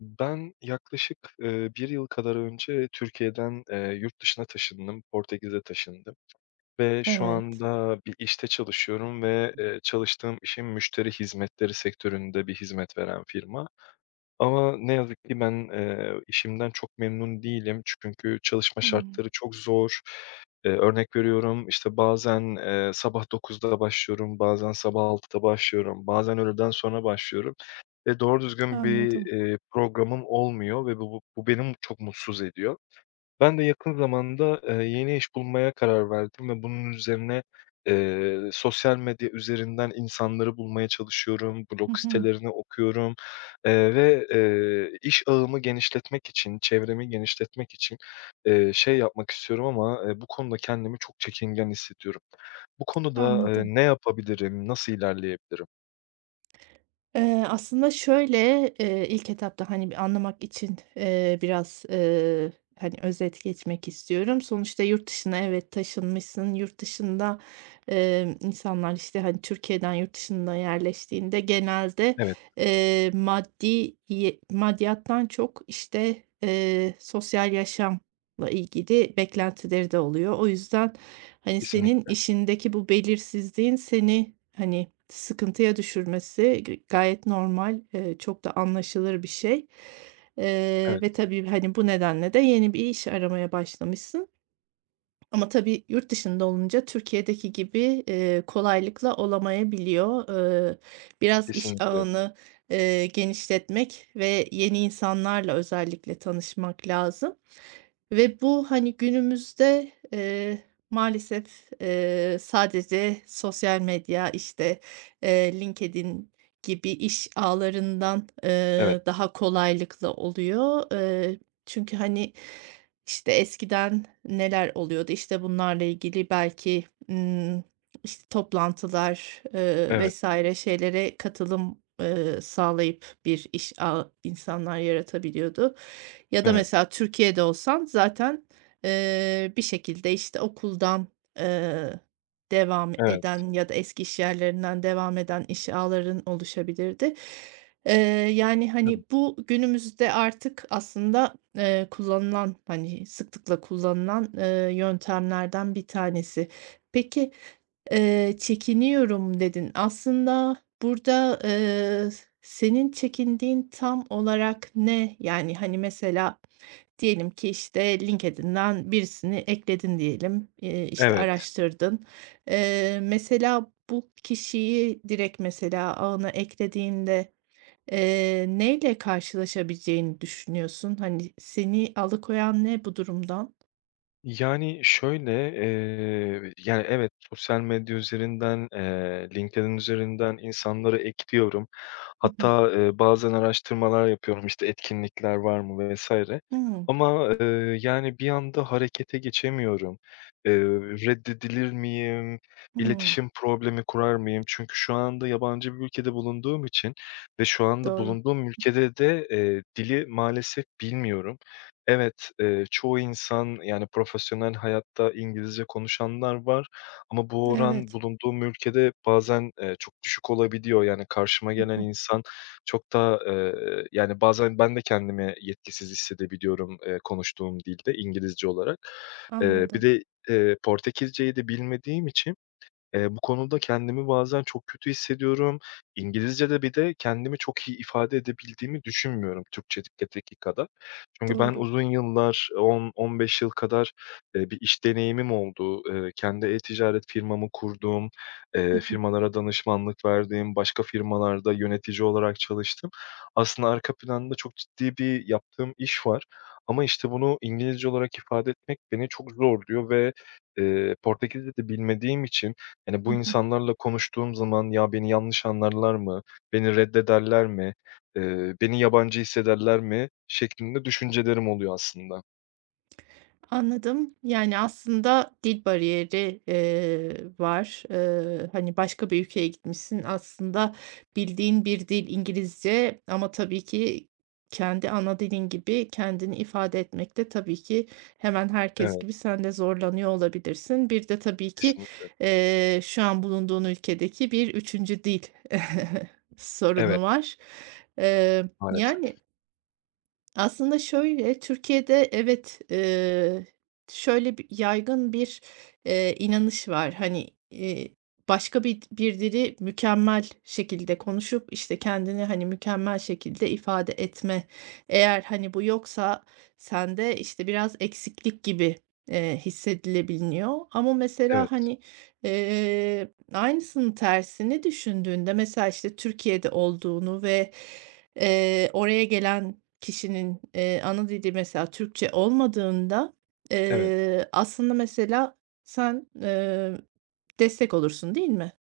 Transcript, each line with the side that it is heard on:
left: Ben yaklaşık, 1 yıl kadar önce Türkiye'den, yurt dışına taşındım, Portekiz'e taşındım ve şu
right: Evet.
left: anda bir işte çalışıyorum ve, çalıştığım işim müşteri hizmetleri sektöründe bir hizmet veren firma ama ne yazık ki ben, işimden çok memnun değilim çünkü çalışma
right: Hımm.
left: şartları çok zor. Örnek veriyorum, işte, bazen, sabah 9'da başlıyorum, bazen sabah 6'da başlıyorum, bazen öğleden sonra başlıyorum ve doğru düzgün bir,
right: Anladım.
left: programım olmuyor ve bu beni çok mutsuz ediyor. Ben de yakın zamanda, yeni iş bulmaya karar verdim ve bunun üzerine, sosyal medya üzerinden insanları bulmaya çalışıyorum, blog
right: Hı hı.
left: sitelerini okuyorum, ve, iş ağımı genişletmek için, çevremi genişletmek için, şey yapmak istiyorum ama, bu konuda kendimi çok çekingen hissediyorum. Bu konuda,
right: Anladım.
left: ne yapabilirim, nasıl ilerleyebilirim?
right: Aslında şöyle, ilk etapta, hani, bir anlamak için, biraz, hani, özet geçmek istiyorum. Sonuçta yurt dışına evet taşınmışsın. Yurt dışında, insanlar, işte, hani, Türkiye'den yurt dışına yerleştiğinde genelde,
left: Evet,
right: maddiyattan çok, işte, sosyal yaşam ilgili beklentileri de oluyor. O yüzden, hani, senin
left: kesinlikle.
right: işindeki bu belirsizliğin seni, hani, sıkıntıya düşürmesi gayet normal, çok da anlaşılır bir şey. Eee,
left: Evet,
right: ve tabii, hani, bu nedenle de yeni bir iş aramaya başlamışsın. Ama tabii yurt dışında olunca Türkiye'deki gibi, kolaylıkla olamayabiliyor. Eee, biraz iş
left: kesinlikle.
right: ağını, genişletmek ve yeni insanlarla özellikle tanışmak lazım. Ve bu, hani, günümüzde, maalesef, sadece sosyal medya, işte, LinkedIn gibi iş ağlarından,
left: Evet,
right: daha kolaylıkla oluyor. Çünkü, hani, işte, eskiden neler oluyordu? İşte bunlarla ilgili belki, ımm, işte, toplantılar,
left: evet,
right: vs. şeylere katılım, sağlayıp bir iş ağı insanlar yaratabiliyordu. Ya da
left: evet,
right: mesela Türkiye'de olsan zaten, bir şekilde, işte, okuldan, eee, devam
left: evet,
right: eden ya da eski iş yerlerinden devam eden iş ağların oluşabilirdi. Eee, yani,
left: evet,
right: hani, bu günümüzde artık aslında, kullanılan, hani, sıklıkla kullanılan, yöntemlerden bir tanesi. Peki, "Çekiniyorum." dedin. Aslında burada, senin çekindiğin tam olarak ne? Yani, hani, mesela diyelim ki, işte, LinkedIn'den birisini ekledin diyelim, işte,
left: evet.
right: araştırdın. Mesela bu kişiyi direkt mesela ağına eklediğinde, neyle karşılaşabileceğini düşünüyorsun? Hani, seni alıkoyan ne bu durumdan?
left: Yani, şöyle, yani, evet, sosyal medya üzerinden, LinkedIn üzerinden insanları ekliyorum. Hatta, bazen araştırmalar yapıyorum, işte, etkinlikler var mı vesaire
right: Hı hı.
left: ama, yani, bir anda harekete geçemiyorum. Eee, Reddedilir miyim, iletişim problemi kurar mıyım? Çünkü şu anda yabancı bir ülkede bulunduğum için ve şu anda
right: Doğru.
left: bulunduğum ülkede de, dili maalesef bilmiyorum. Evet, çoğu insan, yani, profesyonel hayatta İngilizce konuşanlar var ama bu oran
right: Evet.
left: bulunduğum ülkede bazen, çok düşük olabiliyor. Yani, karşıma gelen insan çok da yani, bazen ben de kendimi yetkisiz hissedebiliyorum, konuştuğum dilde İngilizce olarak. Bir
right: Anladım.
left: de, Portekizce'yi de bilmediğim için bu konuda kendimi bazen çok kötü hissediyorum. İngilizcede bir de kendimi çok iyi ifade edebildiğimi düşünmüyorum Türkçedeki kadar. Çünkü ben
right: Doğru.
left: uzun yıllar, 10-15 yıl kadar, bir iş deneyimim oldu. Kendi e-ticaret firmamı kurduğum,
right: Hı hı.
left: firmalara danışmanlık verdiğim, başka firmalarda yönetici olarak çalıştım. Aslında arka planda çok ciddi bir yaptığım iş var ama, işte, bunu İngilizce olarak ifade etmek beni çok zorluyor ve, Portekizce de bilmediğim için yani,
right: Hı
left: bu
right: hı.
left: insanlarla konuştuğum zaman, "Ya, beni yanlış anlarlar mı? Beni reddederler mi? Beni yabancı hissederler mi?" şeklinde düşüncelerim oluyor aslında.
right: Anladım. Yani, aslında dil bariyeri, var. Hani, başka bir ülkeye gitmişsin. Aslında bildiğin bir dil İngilizce ama tabii ki kendi ana dilin gibi kendini ifade etmekte tabii ki hemen herkes
left: Evet,
right: gibi sen de zorlanıyor olabilirsin. Bir de tabii ki,
left: kesinlikle.
right: şu an bulunduğun ülkedeki bir üçüncü dil
left: Evet,
right: sorunu var. Eee,
left: maalesef.
right: yani aslında şöyle, Türkiye'de evet, şöyle bir yaygın bir, inanış var. Hani, başka bir dili mükemmel şekilde konuşup, işte, kendini, hani, mükemmel şekilde ifade etme. Eğer, hani, bu yoksa sende, işte, biraz eksiklik gibi, hissedilebiliniyor. Ama mesela,
left: Evet,
right: hani, aynısının tersini düşündüğünde mesela, işte, Türkiye'de olduğunu ve, oraya gelen kişinin, ana dili mesela Türkçe olmadığında,
left: evet.
right: aslında mesela sen, destek olursun değil mi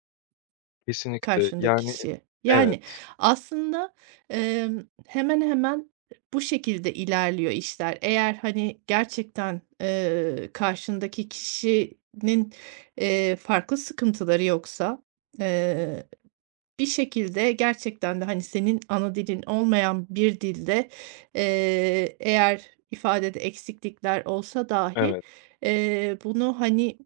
left: Kesinlikle.
right: karşındaki
left: Yani,
right: kişiye? Yani
left: evet,
right: aslında, hemen hemen bu şekilde ilerliyor işler. Eğer, hani, gerçekten, karşındaki kişinin, farklı sıkıntıları yoksa, eee bir şekilde gerçekten de, hani, senin ana dilin olmayan bir dilde, eğer ifadede eksiklikler olsa dahi,
left: evet.
right: bunu, hani,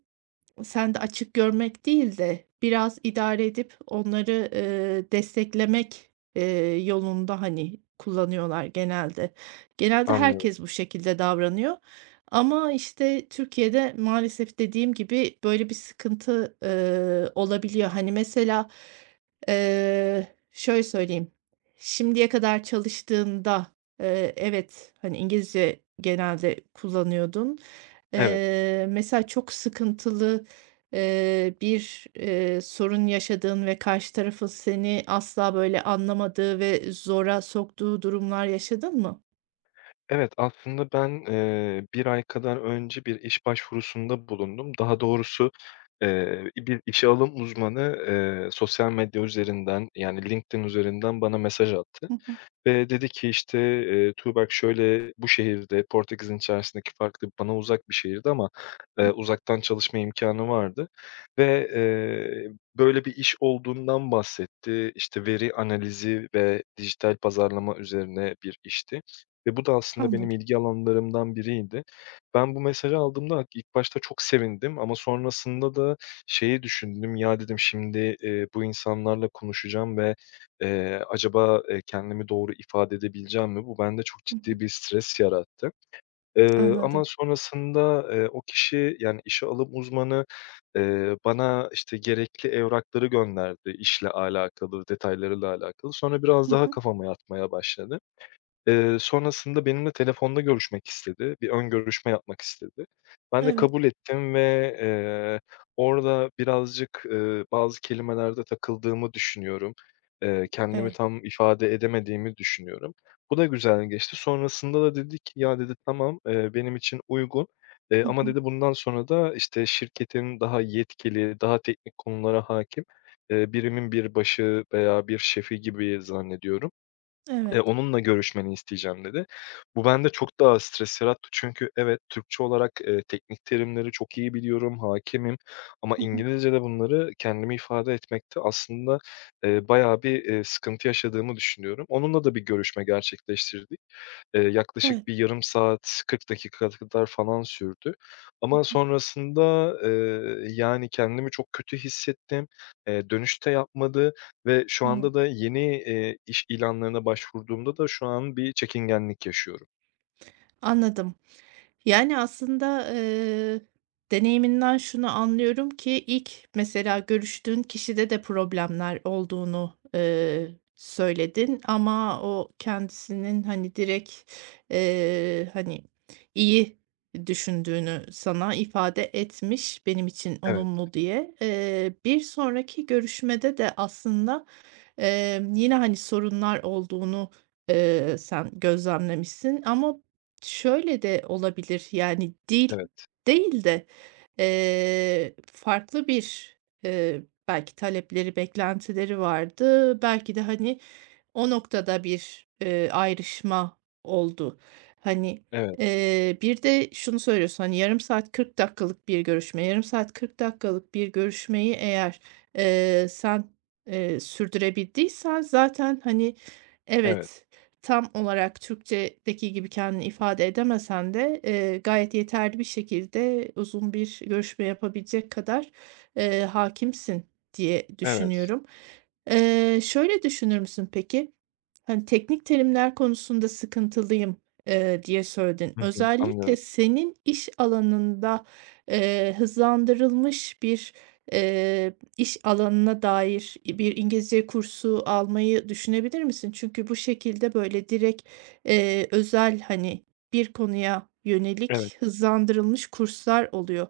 right: sen de açık görmek değil de biraz idare edip onları, desteklemek, eee, yolunda, hani, kullanıyorlar genelde. Genelde
left: Anlıyorum.
right: herkes bu şekilde davranıyor ama, işte, Türkiye'de maalesef dediğim gibi böyle bir sıkıntı, olabiliyor. Hani, mesela, şöyle söyleyeyim, şimdiye kadar çalıştığında, evet, hani, İngilizce genelde kullanıyordun.
left: Evet.
right: Mesela çok sıkıntılı bir, sorun yaşadığın ve karşı tarafın seni asla böyle anlamadığı ve zora soktuğu durumlar yaşadın mı?
left: Evet, aslında ben, 1 ay kadar önce bir iş başvurusunda bulundum. Daha doğrusu, bir işe alım uzmanı, sosyal medya üzerinden, yani, LinkedIn üzerinden bana mesaj attı.
right: Hı hı.
left: Ve dedi ki, işte, "Tuğberk şöyle bu şehirde, Portekiz'in içerisindeki farklı, bana uzak bir şehirdi ama, uzaktan çalışma imkânı vardı ve, böyle bir iş olduğundan bahsetti. İşte, veri analizi ve dijital pazarlama üzerine bir işti ve bu da aslında benim
right: Anladım.
left: ilgi alanlarımdan biriydi. Ben bu mesajı aldığımda ilk başta çok sevindim ama sonrasında da şeyi düşündüm, "Ya," dedim, "şimdi, bu insanlarla konuşacağım ve acaba, kendimi doğru ifade edebileceğim mi? Bu bende çok
right: Hı hı.
left: ciddi bir stres yarattı. Ama
right: Anladım.
left: sonrasında, o kişi, yani, işe alım uzmanı, bana, işte, gerekli evrakları gönderdi işle alakalı, detaylarıyla alakalı. Sonra biraz
right: Hı
left: daha
right: hı.
left: kafama yatmaya başladı. Sonrasında benimle telefonda görüşmek istedi. Bir ön görüşme yapmak istedi. Ben de
right: Evet,
left: kabul ettim ve, orada birazcık, bazı kelimelerde takıldığımı düşünüyorum. Kendimi
right: evet.
left: tam ifade edemediğimi düşünüyorum. Bu da güzel geçti. Sonrasında da dedi ki, "Ya" dedi, "Tamam, benim için uygun,
right: Hı
left: ama"
right: hı.
left: dedi, "Bundan sonra da, işte, şirketin daha yetkili, daha teknik konulara hâkim, birimin bir başı veya bir şefi gibi zannediyorum.
right: Evet.
left: Onunla görüşmeni isteyeceğim dedi. Bu bende çok daha stres yarattı çünkü evet, Türkçe olarak, teknik terimleri çok iyi biliyorum, hakimim ama
right: Hı hı.
left: İngilizcede bunları kendimi ifade etmekte aslında, bayağı bir, sıkıntı yaşadığımı düşünüyorum. Onunla da bir görüşme gerçekleştirdik. Yaklaşık
right: Evet.
left: bir yarım saat, 40 dakika kadar falan sürdü
right: Hı
left: ama
right: hı.
left: sonrasında, yani, kendimi çok kötü hissettim. Dönüş de yapmadı ve şu anda
right: Hımm.
left: da yeni, iş ilanlarına başvurduğumda da şu an bir çekingenlik yaşıyorum.
right: Anladım. Yani, aslında, deneyiminden şunu anlıyorum ki ilk mesela görüştüğün kişide de problemler olduğunu, söyledin ama o kendisinin, hani, direkt, hani, iyi düşündüğünü sana ifade etmiş benim için
left: Evet,
right: olumlu diye. Bir sonraki görüşmede de aslında, yine, hani, sorunlar olduğunu, sen gözlemlemişsin ama şöyle de olabilir, yani, dil
left: evet,
right: değil de, farklı bir, eee, belki talepleri, beklentileri vardı. Belki de, hani, o noktada bir, ayrışma oldu. Hani,
left: evet,
right: bir de şunu söylüyorsun, hani, yarım saat 40 dakikalık bir görüşme. Yarım saat 40 dakikalık bir görüşmeyi eğer, sen, sürdürebildiysen zaten, hani,
left: evet,
right: evet, tam olarak Türkçedeki gibi kendini ifade edemesen de, gayet yeterli bir şekilde uzun bir görüşme yapabilecek kadar, hâkimsin diye
left: evet.
right: düşünüyorum. Şöyle düşünür müsün peki? Hani, teknik terimler konusunda sıkıntılıyım, diye söyledin.
left: Hı hı,
right: Özellikle
left: anlıyorum.
right: senin iş alanında, hızlandırılmış bir, iş alanına dair bir İngilizce kursu almayı düşünebilir misin? Çünkü bu şekilde, böyle, direkt, özel, hani, bir konuya
left: Evet,
right: yönelik hızlandırılmış kurslar oluyor.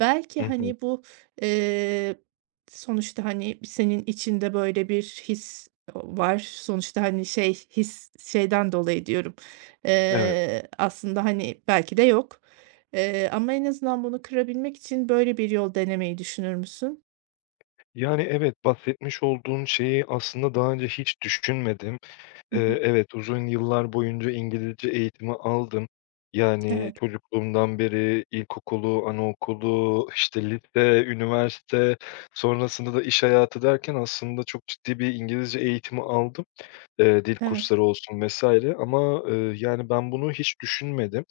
right: Belki,
left: hı hı,
right: hani, bu, eee, sonuçta, hani, senin içinde böyle bir his var. Sonuçta, hani, şey, his şeyden dolayı diyorum,
left: evet.
right: aslında, hani, belki de yok, ama en azından bunu kırabilmek için böyle bir yol denemeyi düşünür müsün?
left: Yani, evet, bahsetmiş olduğun şeyi aslında daha önce hiç düşünmedim.
right: Hı hı.
left: Evet, uzun yıllar boyunca İngilizce eğitimi aldım. Yani
right: Evet,
left: çocukluğumdan beri ilkokulu, anaokulu, işte lise, üniversite, sonrasında da iş hayatı derken aslında çok ciddi bir İngilizce eğitimi aldım. Dil
right: evet.
left: kursları olsun vs. ama, yani, ben bunu hiç düşünmedim.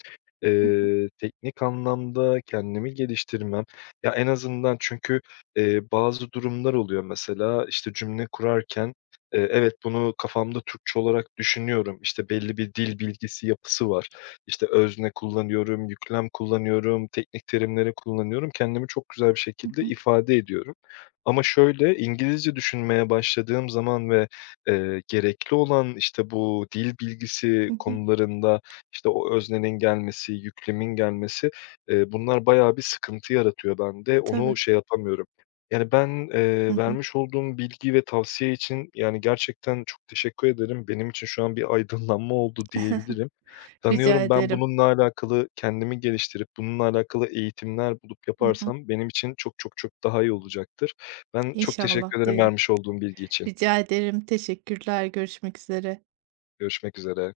right: Hı hı.
left: Teknik anlamda kendimi geliştirmem, ya, en azından çünkü, bazı durumlar oluyor mesela, işte, cümle kurarken, evet, bunu kafamda Türkçe olarak düşünüyorum. İşte, belli bir dil bilgisi yapısı var. İşte, özne kullanıyorum, yüklem kullanıyorum, teknik terimleri kullanıyorum. Kendimi çok güzel bir
right: Hı
left: şekilde
right: hı.
left: ifade ediyorum. Ama şöyle, İngilizce düşünmeye başladığım zaman ve gerekli olan, işte, bu dil bilgisi
right: Hı hı.
left: konularında, işte, o öznenin gelmesi, yüklemin gelmesi, bunlar bayağı bir sıkıntı yaratıyor bende. Onu
right: Tabii.
left: şey yapamıyorum. Yani, ben,
right: Hı hı.
left: vermiş olduğum bilgi ve tavsiye için, yani, gerçekten çok teşekkür ederim. Benim için şu an bir aydınlanma oldu diyebilirim.
right: Rica
left: Sanıyorum ben
right: ederim.
left: bununla alakalı kendimi geliştirip bununla alakalı eğitimler bulup
right: Hı hı.
left: yaparsam benim için çok çok çok daha iyi olacaktır. Ben çok
right: İnşallah
left: teşekkür ederim
right: diyelim.
left: vermiş olduğum bilgi için.
right: Rica ederim. Teşekkürler. Görüşmek üzere.
left: Görüşmek üzere.